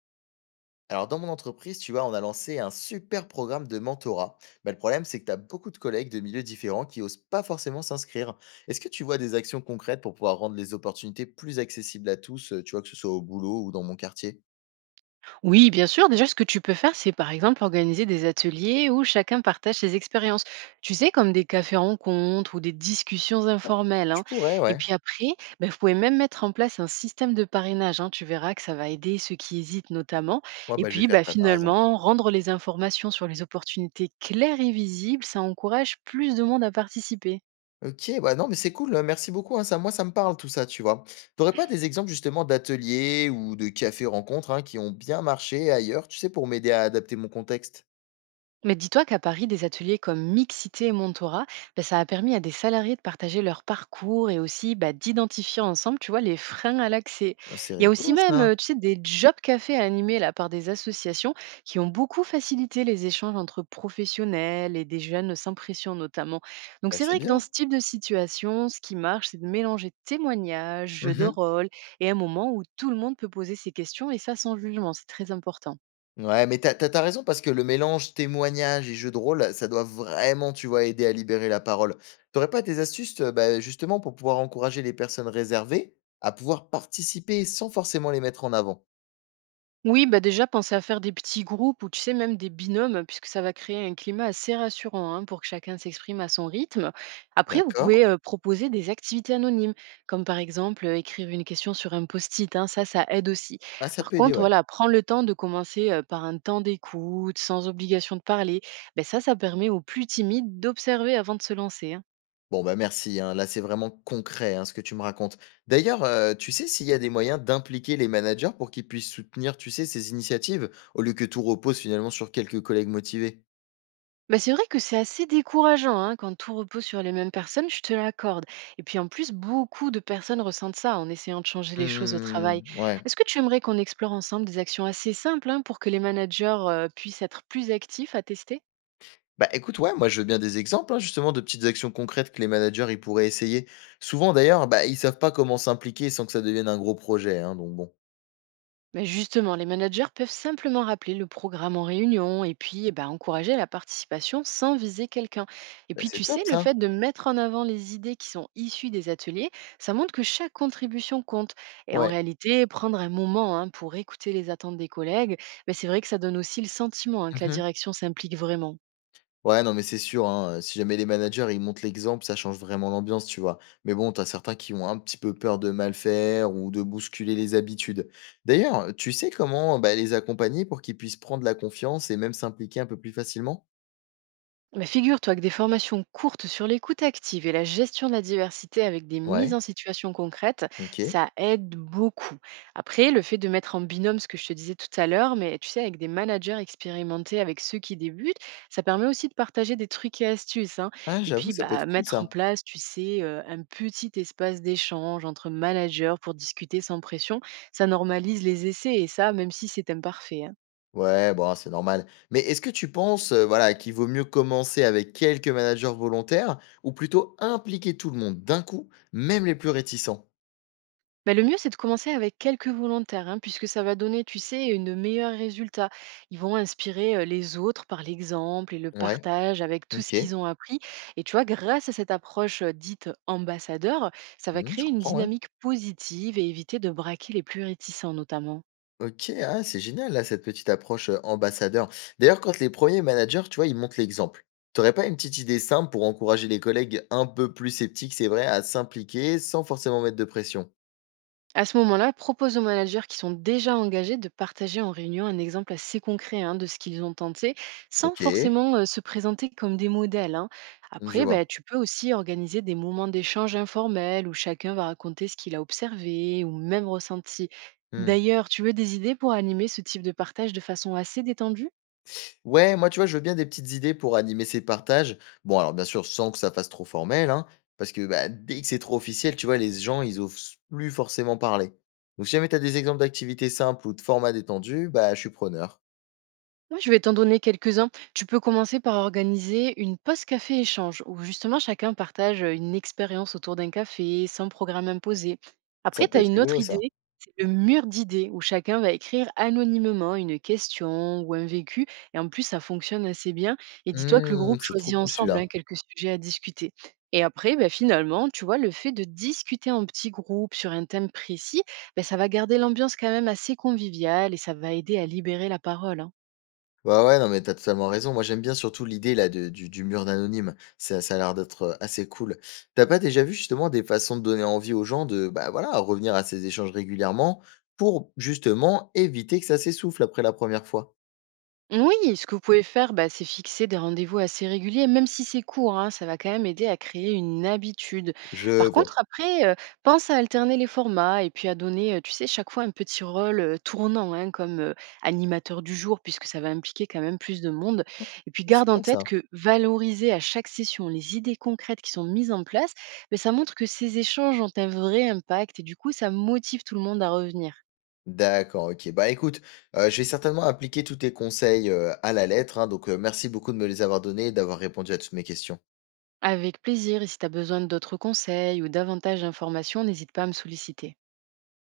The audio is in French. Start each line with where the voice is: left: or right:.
left: Alors, dans mon entreprise, tu vois, on a lancé un super programme de mentorat. Mais le problème, c'est que tu as beaucoup de collègues de milieux différents qui osent pas forcément s'inscrire. Est-ce que tu vois des actions concrètes pour pouvoir rendre les opportunités plus accessibles à tous, tu vois, que ce soit au boulot ou dans mon quartier?
right: Oui, bien sûr. Déjà, ce que tu peux faire, c'est par exemple organiser des ateliers où chacun partage ses expériences. Tu sais, comme des cafés-rencontres ou des discussions
left: Ouais.
right: informelles,
left: Je
right: hein.
left: pourrais,
right: Et
left: ouais.
right: puis après, ben, vous pouvez même mettre en place un système de parrainage, hein. Tu verras que ça va aider ceux qui hésitent notamment.
left: Ouais,
right: Et
left: bah, je vais
right: puis,
left: faire
right: bah
left: ça, t'as raison.
right: finalement, rendre les informations sur les opportunités claires et visibles, ça encourage plus de monde à participer.
left: Ok, bah non, mais c'est cool, merci beaucoup, hein, ça, moi, ça me parle tout ça, tu vois. T'aurais pas des exemples justement d'ateliers ou de cafés-rencontres, hein, qui ont bien marché ailleurs, tu sais, pour m'aider à adapter mon contexte?
right: Mais dis-toi qu'à Paris, des ateliers comme Mixité et Montora, ben, ça a permis à des salariés de partager leur parcours et aussi bah, d'identifier ensemble, tu vois, les freins à l'accès.
left: Ah, c'est
right: Il y a aussi
left: rigolo,
right: même,
left: ça.
right: tu sais, des job cafés animés là, par des associations qui ont beaucoup facilité les échanges entre professionnels et des jeunes sans pression notamment. Donc
left: Bah,
right: c'est
left: c'est
right: vrai que dans
left: bien.
right: ce type de situation, ce qui marche, c'est de mélanger témoignages, jeux de
left: Mhm.
right: rôle et un moment où tout le monde peut poser ses questions et ça sans jugement, c'est très important.
left: Ouais, mais t'as t'as tu raison parce que le mélange témoignage et jeu de rôle, ça doit vraiment, tu vois, aider à libérer la parole. T'aurais pas des astuces, bah, justement pour pouvoir encourager les personnes réservées à pouvoir participer sans forcément les mettre en avant?
right: Oui, bah déjà, pensez à faire des petits groupes ou tu sais, même des binômes, puisque ça va créer un climat assez rassurant hein, pour que chacun s'exprime à son rythme. Après, vous
left: D'accord.
right: pouvez proposer des activités anonymes, comme par exemple écrire une question sur un post-it, hein, ça aide aussi.
left: Ah, ça
right: Par
left: peut aider,
right: contre,
left: ouais.
right: voilà, prends le temps de commencer par un temps d'écoute, sans obligation de parler. Ben ça permet aux plus timides d'observer avant de se lancer, hein.
left: Bon, bah, merci, hein, là, c'est vraiment concret, hein, ce que tu me racontes. D'ailleurs, tu sais s'il y a des moyens d'impliquer les managers pour qu'ils puissent soutenir, tu sais, ces initiatives, au lieu que tout repose finalement sur quelques collègues motivés?
right: Bah, c'est vrai que c'est assez décourageant hein, quand tout repose sur les mêmes personnes, je te l'accorde. Et puis en plus, beaucoup de personnes ressentent ça en essayant de changer les choses au travail.
left: Mmh, ouais.
right: Est-ce que tu aimerais qu'on explore ensemble des actions assez simples hein, pour que les managers puissent être plus actifs à tester.
left: Bah, écoute, ouais, moi, je veux bien des exemples, hein, justement, de petites actions concrètes que les managers, ils pourraient essayer. Souvent, d'ailleurs, bah, ils savent pas comment s'impliquer sans que ça devienne un gros projet, hein, donc bon.
right: Bah, justement, les managers peuvent simplement rappeler le programme en réunion et puis eh ben, encourager la participation sans viser quelqu'un. Et
left: Bah,
right: puis, tu
left: c'est
right: sais,
left: top,
right: le
left: ça.
right: fait de mettre en avant les idées qui sont issues des ateliers, ça montre que chaque contribution compte. Et en
left: Ouais.
right: réalité, prendre un moment hein, pour écouter les attentes des collègues, mais c'est vrai que ça donne aussi le sentiment hein, que la
left: Mhm.
right: direction s'implique vraiment.
left: Ouais, non, mais c'est sûr, hein, si jamais les managers, ils montrent l'exemple, ça change vraiment l'ambiance, tu vois. Mais bon, t'as certains qui ont un petit peu peur de mal faire ou de bousculer les habitudes. D'ailleurs, tu sais comment, bah, les accompagner pour qu'ils puissent prendre la confiance et même s'impliquer un peu plus facilement?
right: Mais figure-toi que des formations courtes sur l'écoute active et la gestion de la diversité avec des mises
left: Ouais,
right: en situation concrètes,
left: ok.
right: ça aide beaucoup. Après, le fait de mettre en binôme ce que je te disais tout à l'heure, mais tu sais, avec des managers expérimentés, avec ceux qui débutent, ça permet aussi de partager des trucs et astuces, hein.
left: Ah,
right: Et
left: j'avoue,
right: puis,
left: ça peut être
right: bah,
left: cool,
right: mettre en
left: ça.
right: place, tu sais, un petit espace d'échange entre managers pour discuter sans pression, ça normalise les essais et ça, même si c'est imparfait, hein.
left: Ouais, bon, c'est normal. Mais est-ce que tu penses, voilà, qu'il vaut mieux commencer avec quelques managers volontaires ou plutôt impliquer tout le monde d'un coup, même les plus réticents?
right: Bah, le mieux, c'est de commencer avec quelques volontaires, hein, puisque ça va donner, tu sais, une meilleur résultat. Ils vont inspirer les autres par l'exemple et le
left: Ouais,
right: partage avec tout ce
left: OK.
right: qu'ils ont appris. Et tu vois, grâce à cette approche dite ambassadeur, ça va
left: Mmh, je
right: créer une
left: comprends, ouais.
right: dynamique positive et éviter de braquer les plus réticents notamment.
left: OK, ah, c'est génial là, cette petite approche, ambassadeur. D'ailleurs, quand les premiers managers, tu vois, ils montrent l'exemple, t'aurais pas une petite idée simple pour encourager les collègues un peu plus sceptiques, c'est vrai, à s'impliquer sans forcément mettre de pression?
right: À ce moment-là, propose aux managers qui sont déjà engagés de partager en réunion un exemple assez concret hein, de ce qu'ils ont tenté, sans
left: OK,
right: forcément se présenter comme des modèles, hein.
left: mmh, je
right: Après,
left: vois.
right: ben, tu peux aussi organiser des moments d'échange informels où chacun va raconter ce qu'il a observé ou même ressenti.
left: Mmh.
right: D'ailleurs, tu veux des idées pour animer ce type de partage de façon assez détendue.
left: Ouais, moi, tu vois, je veux bien des petites idées pour animer ces partages. Bon, alors bien sûr, sans que ça fasse trop formel, hein, parce que bah, dès que c'est trop officiel, tu vois, les gens, ils osent plus forcément parler. Donc, si jamais tu as des exemples d'activités simples ou de formats détendus, bah, je suis preneur.
right: Moi, je vais t'en donner quelques-uns. Tu peux commencer par organiser une pause café échange où justement chacun partage une expérience autour d'un café sans programme imposé.
left: Ça
right: Après, tu
left: peut
right: as
left: être
right: une
left: rigolo,
right: autre
left: ça.
right: idée, c'est le mur d'idées où chacun va écrire anonymement une question ou un vécu. Et en plus, ça fonctionne assez bien. Et dis-toi que le groupe
left: C'est trop
right: choisit
left: cool
right: ensemble
left: celui-là.
right: hein, quelques sujets à discuter. Et après, ben, finalement, tu vois, le fait de discuter en petits groupes sur un thème précis, ben, ça va garder l'ambiance quand même assez conviviale et ça va aider à libérer la parole, hein.
left: Bah, ouais, non, mais t'as totalement raison. Moi, j'aime bien surtout l'idée là de du mur d'anonyme. Ça ça a l'air d'être, assez cool. T'as pas déjà vu justement des façons de donner envie aux gens de, bah, voilà, revenir à ces échanges régulièrement pour justement éviter que ça s'essouffle après la première fois?
right: Oui, ce que vous pouvez faire, bah, c'est fixer des rendez-vous assez réguliers, même si c'est court, hein, ça va quand même aider à créer une habitude.
left: Je
right: Par contre,
left: vois.
right: après, pense à alterner les formats et puis à donner, tu sais, chaque fois un petit rôle tournant, hein, comme animateur du jour, puisque ça va impliquer quand même plus de monde. Et puis
left: C'est
right: garde en
left: vrai
right: tête
left: ça.
right: que valoriser à chaque session les idées concrètes qui sont mises en place, mais ça montre que ces échanges ont un vrai impact et du coup, ça motive tout le monde à revenir.
left: D'accord, OK. Bah, écoute, je vais certainement appliquer tous tes conseils, à la lettre, hein, donc, merci beaucoup de me les avoir donnés et d'avoir répondu à toutes mes questions.
right: Avec plaisir et si tu as besoin d'autres conseils ou davantage d'informations, n'hésite pas à me solliciter.